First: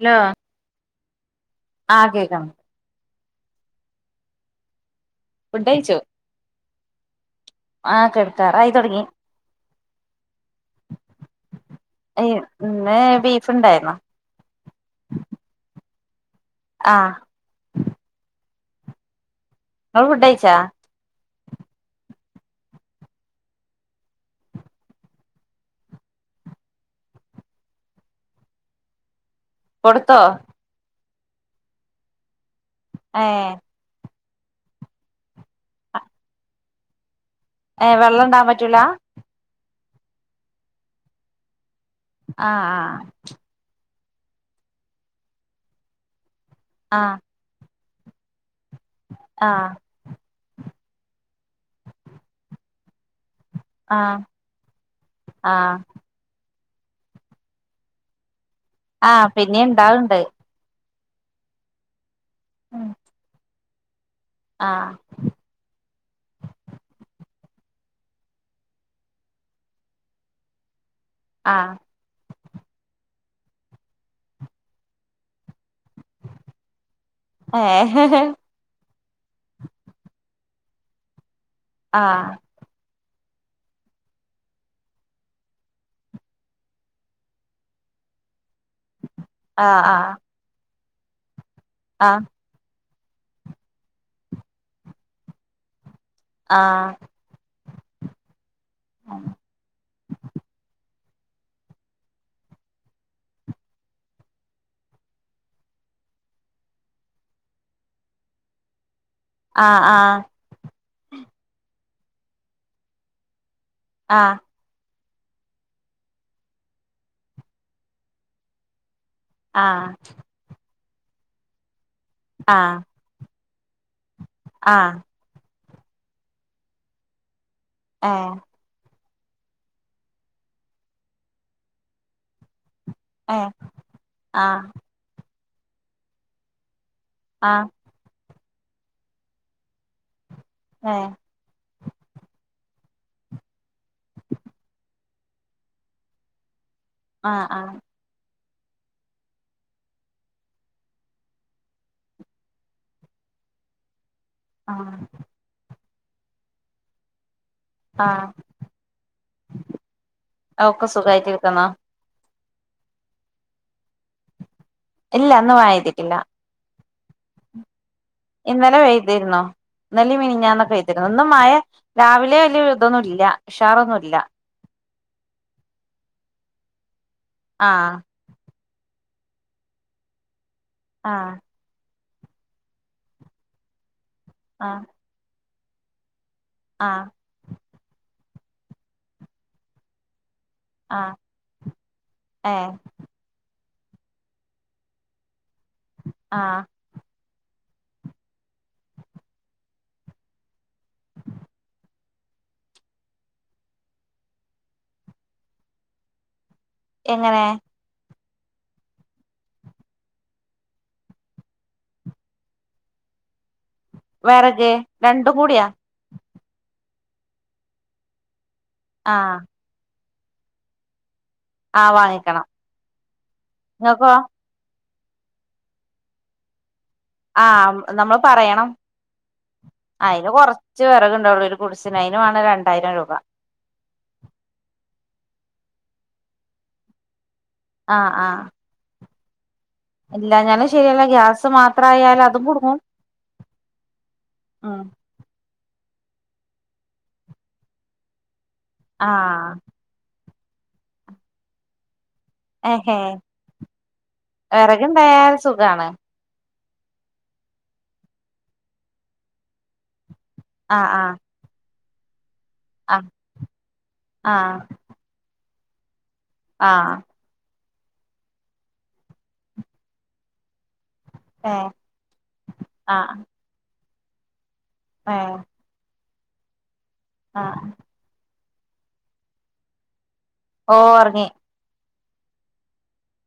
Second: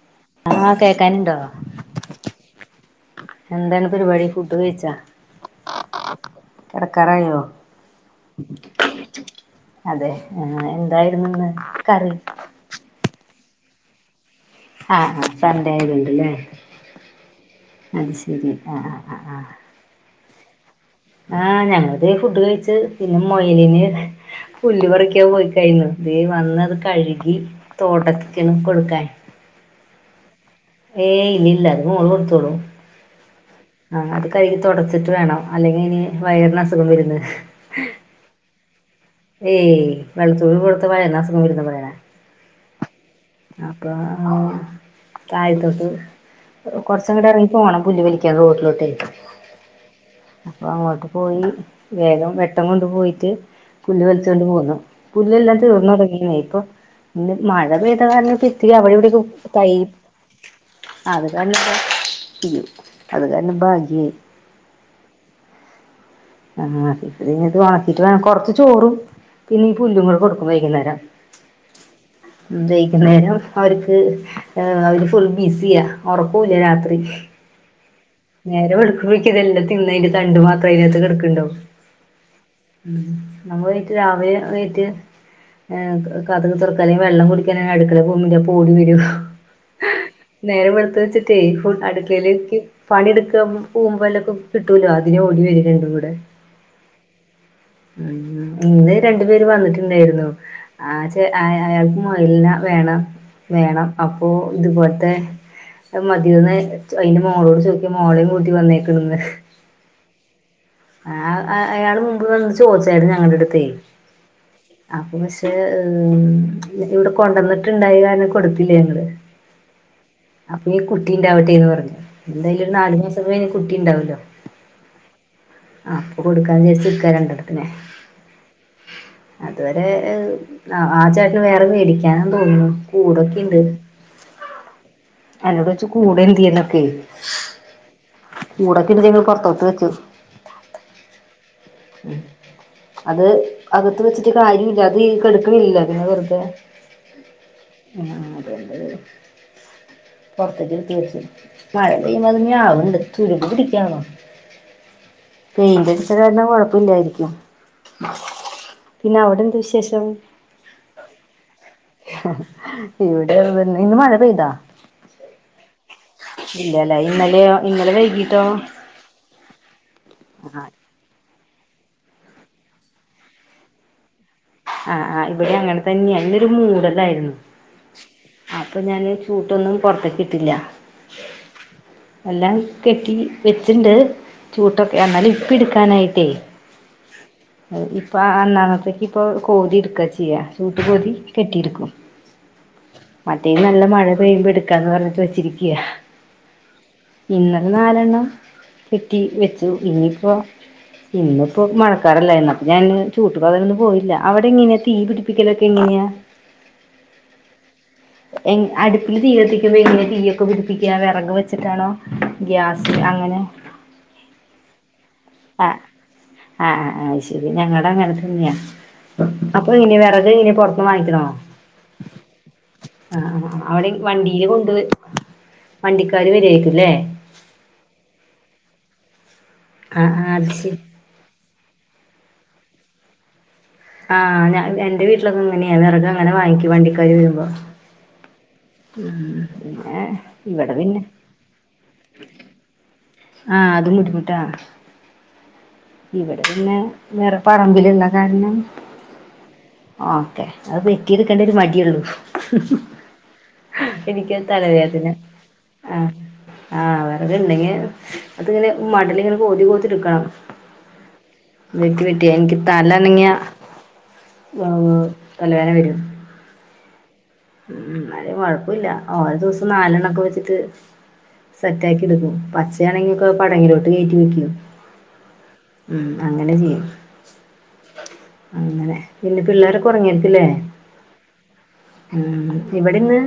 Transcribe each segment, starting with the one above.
Hello ആഹ് കേക്കാനുണ്ടോ ആഹ് കേക്കാം എന്താണ് പരിപാടി ഫുഡ് കഴിച്ചാ ഫുഡ് കഴിച്ചു കെടക്കാറായോ ആഹ് കിടക്കാറായി തുടങ്ങി അതെ ആഹ് എന്തായിരുന്നു ഇന്ന് കറി ഇന്ന് ബീഫ് ഉണ്ടായിരുന്നു ആഹ് ആഹ് സണ്ടെ ആയതോണ്ടല്ലേ ആഹ് അത് ശെരി ആഹ് ആഹ് ആഹ് ആഹ് ഇങ്ങള് ഫുഡ് കഴിച്ചാ ആഹ് ഞങ്ങളിത് ഫുഡ് കഴിച്ച് പിന്നെ മൊയിലിന് പുല്ല് പറിക്കാൻ പോയിക്കാരുന്നു വന്ന് അത് കഴുകി തോടക്കണ് കൊടുക്കാൻ കൊടുത്തോ ഏയ് ഇല്ല ഇല്ല അത്‌ മോള്‌ കൊടുത്തോളും ഏഹ് ആഹ് അത് കഴുകി തുടച്ചിട്ട് വേണം അല്ലെങ്കിൽ ഇനി വയറിന് അസുഖം വരുന്ന് ഏഹ് വെള്ളം ഉണ്ടാവാൻ പറ്റൂല ഏയ് വെള്ളത്തോള് കൊടുത്ത വയറിന് അസുഖം വരൂന്ന പറയണെ ആഹ് ആഹ് അപ്പൊ താഴത്തോട്ട് കൊറച്ച് ആഹ് അങ്ങട് ഇറങ്ങി പോണം പുല്ല് വലിക്കാ റോട്ടിലോട്ടെ ആഹ് അപ്പോ അങ്ങോട്ട് പോയി വേഗം വെട്ടം കൊണ്ട് പോയിട്ട് പുല്ല് ആഹ് വലിച്ചോണ്ട് പോന്നു പുല്ല് ആഹ് എല്ലാം ആഹ് തീർന്ന് തുടങ്ങീന്നേ ഇപ്പൊ മഴ പെയ്ത കാരണം ഇത്തിരി അവിടെ ഇവിടൊക്കെ ആഹ് പിന്നെ തൈ ഇണ്ടാവ്ണ്ട് അത് കാരണം ഇപ്പൊ ഇയ്യോ അത് കാരണം ഭാഗ്യായി ആഹ് ആഹ് വാർത്തിട്ട് വേണം കൊറച്ച് ചോറും പിന്നെ ഈ പുല്ലും കൂടെ കൊടുക്കും വൈകുന്നേരം ആഹ് വൈകുന്നേരം അവർക്ക് അവര് ഫുൾ ബിസിയ ഉറക്കൂല്ല രാത്രി ആഹ് ഹ് ഹ് നേരം വെളുക്കുമ്പോഴേക്കും ഇതെല്ലാം തിന്നതിന്റെ തണ്ടു മാത്രം അതിനകത്ത് കിടക്കുണ്ടാവും ആഹ് ഉം നമ്മ പോയിട്ട് രാവിലെ എണീറ്റ് ഏഹ് കതക് തുറക്കാല്ലേ വെള്ളം കുടിക്കാന അടുക്കള പോവുമ്പം ഓടി വരും ആഹ് ആഹ് നേരം വെളുത്തുവെച്ചിട്ടെ ഫുൾ അടുക്കളയിലേക്ക് പണിയെടുക്കാ പൂമ്പോല്ലൊക്കെ കിട്ടൂലോ അതിനെ ഓടി വരും എന്റെ കൂടെ ആഹ് ഉം ഇന്ന് രണ്ടു പേര് വന്നിട്ടുണ്ടായിരുന്നു ആഹ് ച അയാൾക്ക് മൊയലിനെ വേണം വേണം അപ്പോ ഇതുപോലത്തെ ഇത് മതിയോന്ന് അയിൻറ്റെ മോളോട് ചോദിച്ച് മോളേം കൂട്ടി വന്നേക്കണിന്ന് ആ ആ ആ അയാള് മുമ്പ് വന്നു ചോയിച്ചായിരുന്നു ഞങ്ങടെ അടുത്തേ ആ അപ്പൊ പക്ഷേ ഇവിടെ കൊണ്ടന്നിട്ടുണ്ടായി കാരണം കൊടുത്തില്ല ഞങ്ങള് ആ അപ്പൊ ഈ കുട്ടിയുണ്ടാവട്ടെ എന്നുപറഞ്ഞു ആഹ് എന്തായാലൊരു നാലുമാസം കഴിഞ്ഞാ കുട്ടി യുണ്ടാവുല്ലോ ആ അപ്പൊ കൊടുക്കാന്നു വിജാരിച്ചിക്കാ രണ്ടെണ്ണത്തിനെ ആ അതുവരെ ആ ചേട്ടന് വേറെ മേടിക്കാനെന്നു തോന്നുന്നു. ഏഹ് കൂടൊക്കെണ്ട് ആഹ് എന്നോട് ചോയ്ച്ചു കൂട് എന്ത്യേന്നൊക്കെ ആ കൂടൊക്കെടുത്തിപ്പോ പൊറത്തോട്ടു വെച്ചു. ഏ [inaudible] അത് അകത്തുവെച്ചിട്ട് കാര്യല്ലാ അതീകെടക്കണില്ല പിന്നെ വെറുതെ ആ ആ ആ അതെ അതെ പുറത്തേക്ക്‌ട് [inaudible] മഴ പെയ്യമ്പത് ഞാവണ്ട്തുരുമ്പ്പിടിക്കാവോ ആ പെയിന്റടിച്ച കാരണം കൊഴപ്പില്ലായിരിക്കും. ആഹ് പിന്നെ അവിടെന്തു വിശേഷം ഒക്കെ സുഖായിട്ടിരിക്കുന്നോ ഇവിടെ പിന്നെ ഇന്ന് മഴ പെയ്താ ഇല്ല ഇന്നു മഴപെയ്തിട്ടില്ല. ഇല്ലാലേ ഇന്നലെയോ ഇന്നലെ വൈകി ഇന്നലെ പെയ്തിരുന്നു ഇന്നലേം ആ മിനിഞ്ഞാന്നും പെയ് തിരുന്നു ഇന്നും മയേ രാവിലെ വല്യ ഇതൊന്നും ഇല്ല ഉഷാറൊന്നുല്ലാ ആ ആ ഇവിടേം അങ്ങനെതന്നെയാ ഇന്നൊരു മൂടലായിരുന്നു. ആ അപ്പൊ ഞാനി ചൂട്ടൊന്നും പൊറത്തേക്കിട്ടില്ലാ. ആ എല്ലാം കെട്ടി വെച്ചിണ്ട് ചൂട്ടൊക്കെ എന്നാലും ഇപ് ഇപ്പെടുക്കാനായിട്ടെ ആ ഇപ്പൊ ആ നാളത്തേക്കിപ്പൊ കോതിയെടുക്കാ ചെയ്യാ. ചൂട്ടുപൊതി ആഹ് കെട്ടിയെടുക്കും. ഏഹ് മറ്റേല് നല്ല മഴപെയ്യുമ്പോ എടുക്കാന്നു പറഞ്ഞിട്ട് വെച്ചിരിക്കയാ ആ ഇന്നലെ നാലെണ്ണം കെട്ടി വെച്ചു ഇന്നിപ്പോ ഇന്നിപ്പോ മഴക്കാറല്ലായിരുന്നോ അപ്പം ഞാനിന്നു ചൂട്ടുകോതാനൊന്നു പോയി ല്ല അവടെ എങ്ങനെയാ തീ പിടിപ്പിക്കലൊക്കെ എങ്ങനെയാ എങ്ങനെ എങ്ങ് അടുപ്പില് തീ കത്തിക്കുമ്പോ എങ്ങനെയാ തീയൊക്കെ പിടിപ്പിക്കാ വെറക് വെച്ചിട്ടാണോ ഗ്യാസ് അങ്ങനെ വെറക് രണ്ടും കൂടിയാ. ആ ആ ആ അയ്ശെരി ഞങ്ങടങ്ങനെ തന്നെയാ ആഹ് അപ്പൊ എങ്ങിനെയാ വെറക് എങ്ങിനെയാ പൊറത്തുന്ന് വാങ്ങിക്കണോ ആഹ് വാങ്ങിക്കണം ആ ആ ആ ആ അവടേം ഇങ്ങക്കോ വണ്ടിയില് കൊണ്ടുവെച്ച് വണ്ടിക്കാര് വരുവാരിക്കും ല്ലേ ആ നമ്മള് പറയണം ആ ആ അയില് അത് ശരി കൊറച്ച് വെറക് ഉണ്ടാവുള്ളൂ ഒരു ഗുഡ്സിന് അയിന് വാണം രണ്ടായിരം രൂപ. ആഹ് ഞ എന്റെ വീട്ടിലൊക്കെ ഇങ്ങനെയാ വെറക് അങ്ങനെ വാങ്ങിക്കും വണ്ടിക്കാർ വരുമ്പോ ആഹ് ആഹ് പിന്നെ ഇല്ലാഞാലും ഇവിടെ പിന്നെ ശരിയല്ല ഗ്യാസ് മാത്രായാലും അതും കുടുങ്ങും. ആഹ് അതും കുടുങ്ങും ട്ടാ ഉം ഇവിടെ പിന്നെ വേറെ പറമ്പിലുള്ള കാരണം. ആഹ് ഓക്കെ അത് വെട്ടിയെടുക്കേണ്ട ഒരു മടിയുള്ളൂ ഏഹേ എനിക്ക് തലവേദന വെറകുണ്ടായാൽ സുഖാണ് ആഹ്. ആ വെറക്ണ്ടെങ്കി അത്ങ്ങനെ മടല്ങ്ങനെ കോതി കോത്തി ഇട്ക്കണം. അ ആഹ് വെക്കി പെറ്റി ഇൻക്ക് ആഹ് തലനങ്ങിയ ആഹ് ഹ് തലവേന വരും ആഹ് ഉം എന്നാലു കൊഴപ്പുല്ല ഓരോ ദിവസം നാലെണ്ണക്കെ വെച്ചിട്ട് ആഹ് ഏഹ് സെറ്റാക്കിട്ക്കും പച്ചയാണെങ്കി ഒക്കെ പടങ്ങിലോട്ട് കേറ്റി വെക്കും ആഹ് ഉം അങ്ങനെ ചെയ്യും. ആഹ് അങ്ങനെ പിന്നെ പിള്ളേരൊക്കെ ഒർങ്ങിയത്തില്ലേ? ഓ ഒറങ്ങി. ഉം ഇവിടെ ഇന്ന്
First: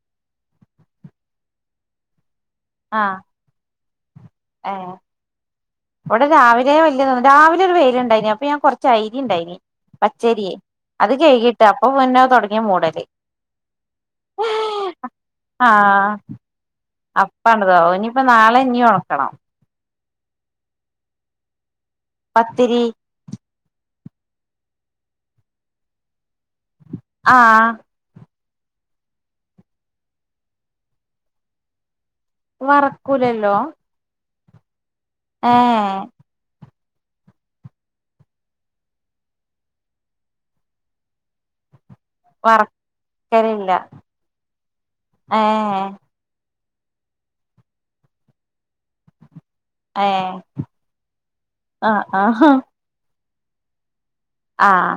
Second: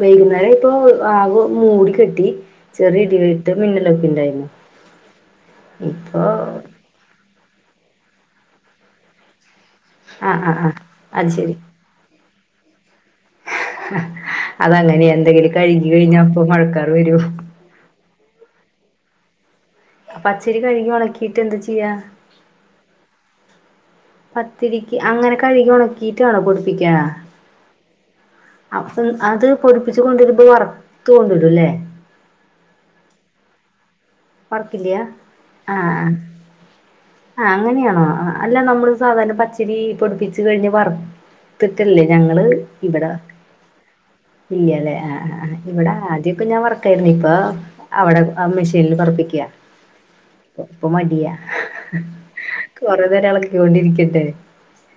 വൈകുന്നേരം ആയപ്പൊ ആവ് മൂടി കെട്ടി ചെറിയ ഇടിവെട്ടു മിന്നലൊക്കെണ്ടായിരുന്നു. ആഹ് ഇവിടെ രാവിലെ വല്യ തൊന്നും രാവിലെ ഒരു വൈൽണ്ടേനി അപ്പൊ ഞാൻ കൊർച്ച് ഐരി ഇണ്ടയ്നി ആഹ് പച്ചരിയെ ആഹ് ആഹ് അത് ശരി കൈകിട്ട് അപ്പൊ പിന്നെ തൊടങ്ങിയ മൂടല് അതങ്ങനെയാ എന്തെങ്കിലും കഴുകി കഴിഞ്ഞാ അപ്പ മഴക്കാർ വരു അതോഹ് ഇനിയിപ്പോ നാളെ ഇനി ഒണക്കണം പച്ചരി കഴുകി ഒണക്കിട്ട് എന്താ ചെയ്യാ? പത്തിരി പത്തിരിക്ക് അങ്ങനെ കഴുകി ഒണക്കിട്ട് വേണോ പൊടിപ്പിക്കാ ആഹ് അപ്പം അത് പൊടിപ്പിച്ച് കൊണ്ടുവരുമ്പോ വർത്ത് കൊണ്ടുവരുല്ലേ? വറക്കൂലല്ലോ വർക്കില്ല്യ ആഹാ ഏഹ് ആ ആ അങ്ങനെയാണോ ഹ് അല്ല നമ്മള് സാധാരണ പച്ചരി പൊടിപ്പിച്ച് കഴിഞ്ഞ് വർ ത്ത്ക്കല്ലേ ഞങ്ങള് ഇവിടെ വർക്കലില്ല ഇല്ല്യലെ ആ ഇവിടെ ആദ്യൊക്കെ ഞാൻ വർ ക്കേനി ഇപ്പൊ അവിടെ ആ മെഷീനിൽ വറപ്പിക്ക ഏഹ് ഇപ്പൊ മടിയാ ആഹ് ആഹ് കൊറേ നേരാം എളക്കൊണ്ടിരിക്കണ്ടെ ആഹ്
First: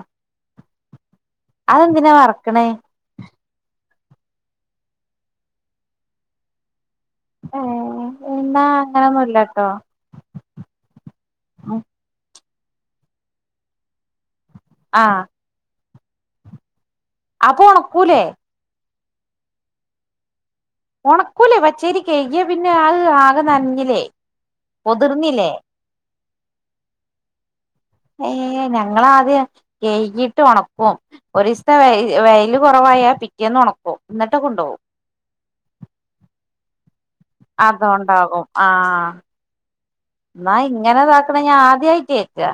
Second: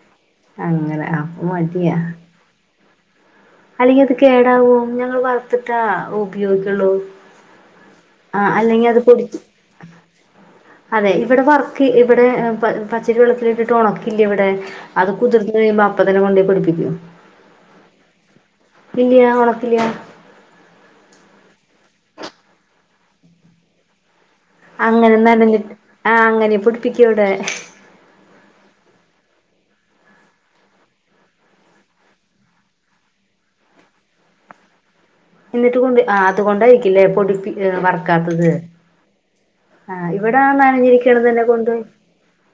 അങ്ങനെ ആ മടിയാ അതെന്തിനാ വറക്കണേ അല്ലെങ്കി അത് കേടാവും ഞങ്ങള് വറുത്തിട്ടാ ഉപയോഗിക്കുള്ളൂ ഏഹ് ആഹ് ഇന്നാ അല്ലെങ്കിൽ അത് പൊടിച്ച് അങ്ങനെയൊന്നുംല്ല ട്ടോ അതെ ഇവ്ടെ വർക്ക് ഇവിടെ പ പച്ചരി വെള്ളത്തിലിട്ടിട്ട് ഒണക്കില്ല ഇവിടെ അത് ആഹ് കുതിർന്ന് വരുമ്പോ അപ്പത്തന്നെ കൊണ്ടോയി പൊടിപ്പിക്കും അപ്പൊ ഒണക്കൂലേ? ഇല്ല്യ ഓണക്കില്ല്യ ഒണക്കൂല്ലേ പച്ചേരി കഴുകിയ പിന്നെ അത് ആകെ നനഞ്ഞില്ലേ? അങ്ങനെ പൊതിർന്നില്ലേ നനഞ്ഞിട്ട് ആ അങ്ങനെ പൊടിപ്പിക്കുവ്ടെ. ഏയ് ഞങ്ങളാദ്യം കൈകീട്ട് ഒണക്കും. ഒരിസ്ത്തെ വെ വെയ്ല് കൊറവായ പിറ്റേന്ന് ഒണക്കും. ഇന്നട്ട് കൊണ്ടോകും. എന്നിട്ട് കൊണ്ട് ആ അതുകൊണ്ടായിരിക്കില്ലേ പൊടിപ്പി ആഹ് അതോണ്ടാകും വർക്കാത്തത്. ആഹ് ആഹ് ഇവിടെ ആ എന്നാ ഇങ്ങനെ ഇതാക്കണ നനഞ്ഞിരിക്ക്ണതന്നെ ഞാൻ കൊണ്ടോയി. ആദ്യായിട്ട് കേക്കാ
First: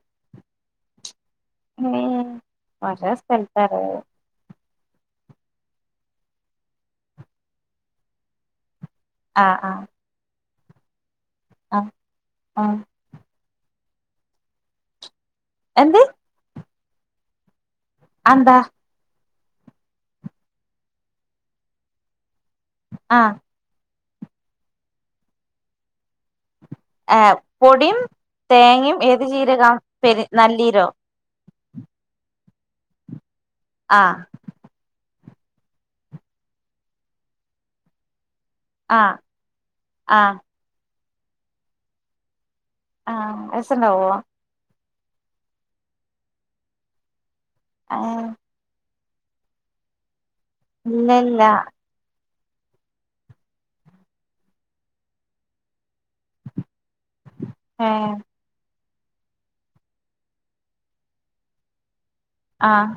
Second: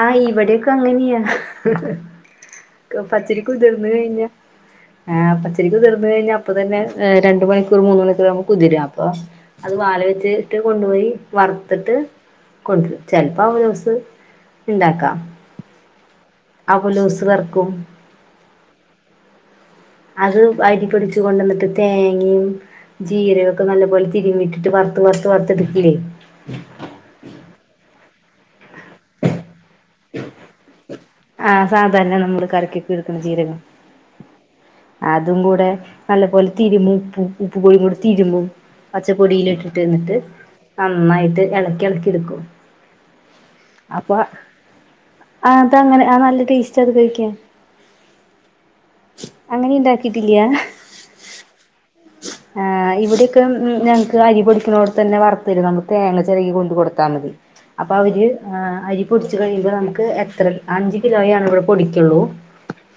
ആഹ് ഇവിടൊക്കെ അങ്ങന്യ. ഏഹ് ഓരോ പച്ചരി സ്ഥലത്താരോ കുതിർന്ന കഴിഞ്ഞ ആഹ് പച്ചരി കുതിർന്ന കഴിഞ്ഞ ഇപ്പ തന്നെ രണ്ട് മണിക്കൂർ മൂന്ന് മണിക്കൂർ നക്ക് കുതിര അപ്പൊ ആഹ് അത് ആഹ് വാല വെച്ചി ജട്ട് കൊണ്ടുപോയി ആഹ് വറ്ത്തിട്ട് ആഹ് കൊട്ക് ചെല്പ്പാ ജ്യുസ് ഇണ്ടാക്കാ എന്ത് അവലൂസ് വർക്കും അഎന്താ അത് അരിപൊടിച്ച് കൊണ്ടന്നിട്ട് തേങ്ങെം ആഹ് ജീരകു നല്ല പോലെ തിരി ഇട്ടിട്ട് വറുത്ത് വറത്ത് വറത്തെടുക്കിലെ ഏ പൊടിം തേങ്ങെം ഏത് ചീര കാ പെ നല്ലീരോ ആഹ് സാധാരണ നമ്മള് കറിക്കൊക്കെ ഇടുക്കുന്ന ജീരകം ആഹ് അതും കൂടെ നല്ലപോലെ തിരുമ്പും. ഉപ്പ് ഉപ്പ് കോഴിയും കൂടി തിരുമ്പും ആഹ് പച്ചപ്പൊടിയിലിട്ടിട്ട് ഇന്ന്ട്ട് ആഹ് നന്നായിട്ട് എളക്കി എളക്കി ഇടുക്കും. ആഹ് രസണ്ടാവൊ ആത് അങ്ങനെ ആ നല്ല ടേസ്റ്റ് അത് കഴിക്കൻ ആഹ് അങ്ങെനീണ്ടാക്കിട്ടില്ല ഇല്ലല്ല ആഹ് ഇവിടെയൊക്കെ ഉം ഞങ്ങക്ക് അരി പൊടിക്ക്ണോട് തന്നെ വറുത്തരും നമ്മു തേങ്ങ ചെരകി കൊണ്ട് കൊടുത്താ മതി. അപ്പ ഏഹ് അവര് ആഹ് അരി പൊടിച്ച് കഴിയുമ്പോ നമക്ക് എത്ര അഞ്ച് കിലോ ആണ് ഇവിടെ പൊടിക്കൊള്ളൂ ആഹ്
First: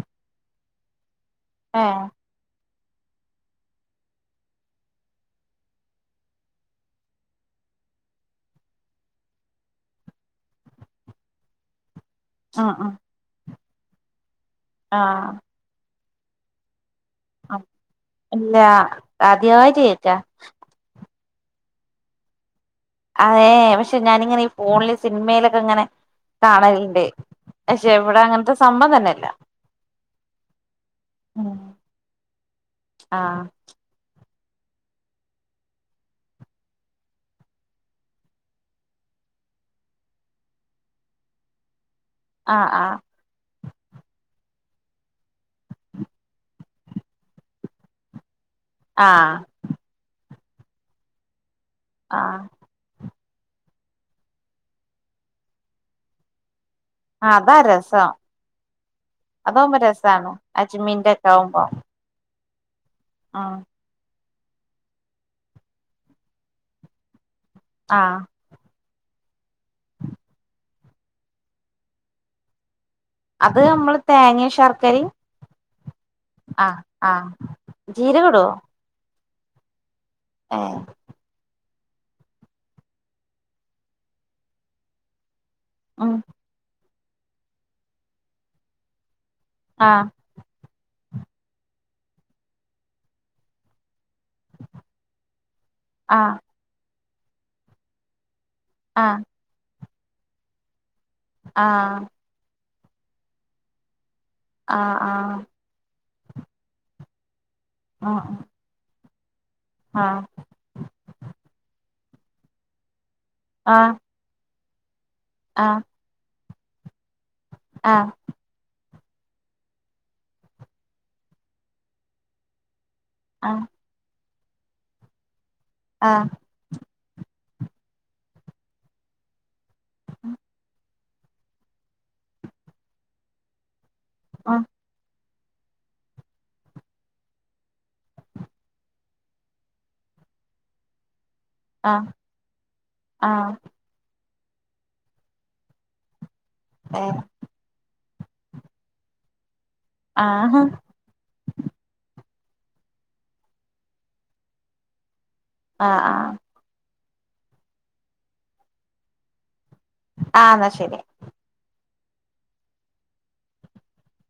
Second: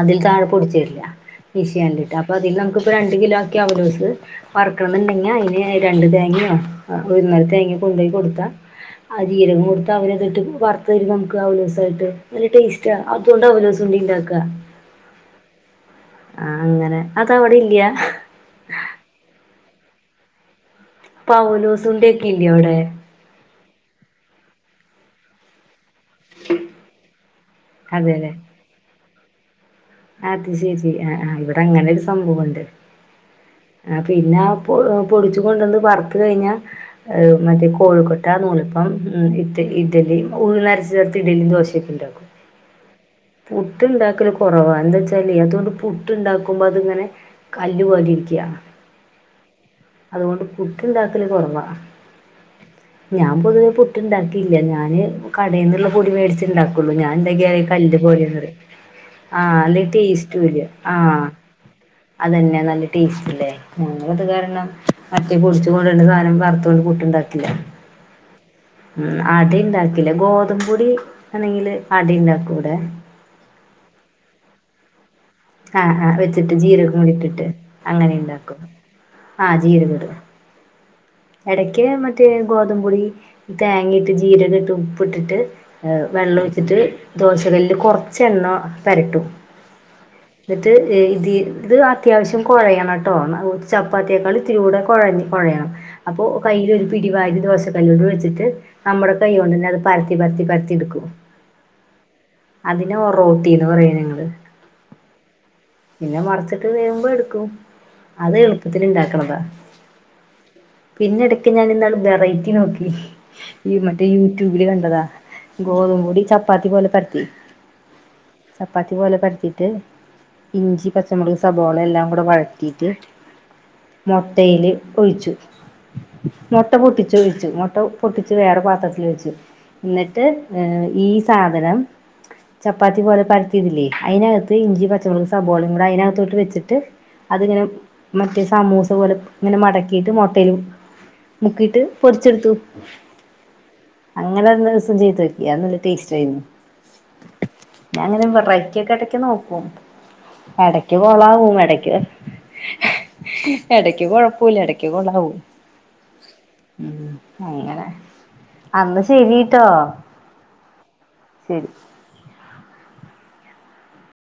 അതിൽ താഴെ പൊടിച്ചര് ഇല്ല. ഏഹ് മീശിയണ്ടിട്ട് അപ്പൊ അതിൽ നമുക്ക്പ്പ രണ്ട് കിലോ ആക്കി അവലോസ് വറക്കണംന്ന്ണ്ടെങ്കി അയ്ന് രണ്ട് തേങ്ങ്യൊ ഒന്നര തേങ്യൊ കൊണ്ടയി കൊടുത്താ ആഹ് ജീരകം കൊടുത്ത് അവര് ഇട്ട് വറത്ത് തരും നമുക്ക് അവലോസായിട്ട് നല്ല ഉം ഉം ടേസ്റ്റാ അതോണ്ടാ അവല്ലോ സുണ്ടിണ്ടാക്ക ആഹ് ആഹ് അങ്ങനെ അതവിടെ ആഹ് ഇല്യാ ഇല്ല ആദ്യായിട്ട് കേക്ക പൗലോസ് ഉണ്ടേക്കെ ഇല്ല ഇവടെ അതെ ഏ എ പക്ഷെ ഞാനിങ്ങനെ ഈ ഫോണില് സിൻമേലൊക്കെ ഇങ്ങനെ കാണല്ണ്ട്. പക്ഷെ ഇവടെ അതെല്ലേ അങ്ങൻത്തെ സംഭം തന്നെ ഇല്ല അത് ശെരി അഹ് ആഹ് ഇവടെ അങ്ങനൊരു സംഭവുണ്ട് ആഹ് ആഹ് പിന്നെ ആ പൊ പൊടിച്ചു കൊണ്ടന്ന് വറത്ത് കഴിഞ്ഞാ മറ്റേ കോഴിക്കോട്ട നൂളപ്പം ഉം ഇ ഇഡലി ഉഴ്ന്നരച്ചേർത്ത് ഇഡലിം ദോശ ജപ്പൻണ്ടാക്കൂ ആഹ് ആഹ് പുട്ട് ഉണ്ടാക്കില് കൊറവാണ്. എന്താച്ചലെ അതോണ്ട് പുട്ട് ഇണ്ടാക്കുമ്പോ അത്ങ്ങനെ കല്ല് വലിക്ക്യ ആഹ് അതുകൊണ്ട് പുട്ടുണ്ടാക്കല് കൊറവാ ആഹ് ഞാൻ പൊതുവെ പുട്ട്ണ്ടാക്കിയില്ല. ഞാന് കടയെന്നുള്ള പൊടി മേടിച്ചിണ്ടാക്ക് ഒള്ളു. ഞാൻ ഇണ്ടെങ്കി അതാ ഐ കല്ല് രസം പോലെന്നറിം ആഹ് അതാവുമ്പോ നല്ല രസാണ് ടേസ്റ്റ്ല്ല അജ്മീന്റെ ആഹ് ഒക്കെ ആവുമ്പോ അതന്നെ നല്ല ടേസ്റ്റ്ല്ലേ ഉം ഞങ്ങ അത് കാരണം അട്ടിയ പൊടിച്ച കൊണ്ടണ്ട് സാധനം വറുത്ത കൊണ്ട് കൂട്ടുണ്ടാക്കില്ല ആഹ് ഉം അടി ഉണ്ടാക്കില്ലേ ഗോതമ്പപൊടി അണെങ്കില് ആടി ഉണ്ടാക്കൂടെ അത് നമ്മള് തേങ്ങ ശർക്കരയും ആഹ് ആഹ് വെച്ചിട്ട് ആഹ് ജീരകം ആഹ് എടുത്തിട്ടെ അങ്ങനെ ജീരകം ഇടുവോ ഇണ്ടാക്കും ആഹ് ജീരകമിടും ഏഹ് ഇടയ്ക്കെ മറ്റേ ഗോതമ്പപൊടി തേങ്ങ ഇട്ട് ജീരകം ഇട്ട് ഉപ്പിട്ടിട്ട് ഏഹ് ഉം വെള്ളം ഒഴിച്ചിട്ടെ ദോശ കല്ലിലു കൊറച്ചെണ്ണ പെരട്ടും ആഹ് എന്നിട്ട് ഇതി ഇത് അത്യാവശ്യം കൊഴയണം ട്ടോ ചപ്പാത്തിയേക്കാളി ത്തിരൂടെ കുഴഞ്ഞ കുഴയണം അപ്പൊ ആഹ് കയ്ലൊ ഒരു പിടിവ് ദോശ കല്ലോണ്ട് വെച്ചിട്ട് നമ്മുടെ ആഹ് കൈ കൊണ്ടന്നെ അത് പരത്തി പരത്തി പരത്തി എടുക്കും ആഹ് അതിനെ ഒറോട്ടിന്ന് പറയും ഞങ്ങളെ ആഹ് ആഹ് പിന്നെ മറച്ചിട്ട് വേവുമ്പം എടുക്കും ആഹ് അത് എളുപ്പത്തിൽ ഇണ്ടാക്കണതാ ആഹ് പിന്നെടയ്ക്കെ ഞാനിന്നാളെ വെറൈറ്റി നോക്കി ഈ മറ്റേ യൂട്യൂബില് കണ്ടതാ ആഹ് ഗോതുമ്പു പൊടി ചപ്പാത്തി പോലെ പരത്തി ആഹ് ചപ്പാത്തി പോലെ പരത്തീട്ട് ഇഞ്ചി പച്ചമുളക് സബോള എല്ലാം കൂടെ വഴറ്റീട്ട് ആഹ് മൊട്ടയിലെ ഒഴിച്ചു ആഹ് മുട്ട പൊട്ടിച്ചൊഴിച്ചു മുട്ട പൊട്ടിച്ച് വേറെ പാത്രത്തിൽ വെച്ചു എന്നിട്ട് ഏഹ് ഈ സാധനം ചപ്പാത്തി പോലെ പരത്തിയതില്ലേ അതിനകത്ത് ആഹ് ഇഞ്ചി പച് ഒരു സബോളേം കൂടെ അതിനകത്തോട്ടെ വച്ചിട്ട് അതിങ്ങനെ മറ്റേ സമൂസ പോലെ ഇങ്ങനെ മടക്കീട്ട് മുട്ടയിലെ മുക്കീട്ട് ആഹ് പൊരിച്ചെടുത്തു ആഹ് ആഹ് അങ്ങനൊരു ദിവസം ചെയ്തോക്കി അത് നല്ല ടേസ്റ്റായിരുന്നു ആഹ് ഞാനങ്ങനെ വെറൈറ്റിയൊക്ക എടക്ക് നോക്കും ആഹാ എടയ്ക്കൊളാവും എടക്ക് എടയ്ക്ക് കൊഴപ്പൂല എടക്ക് കൊളാവും ആഹ് ആഹ് ഉം അങ്ങനെ അന്നാ ശരീട്ടോ ആഹ് എന്നാ ശരി ശരി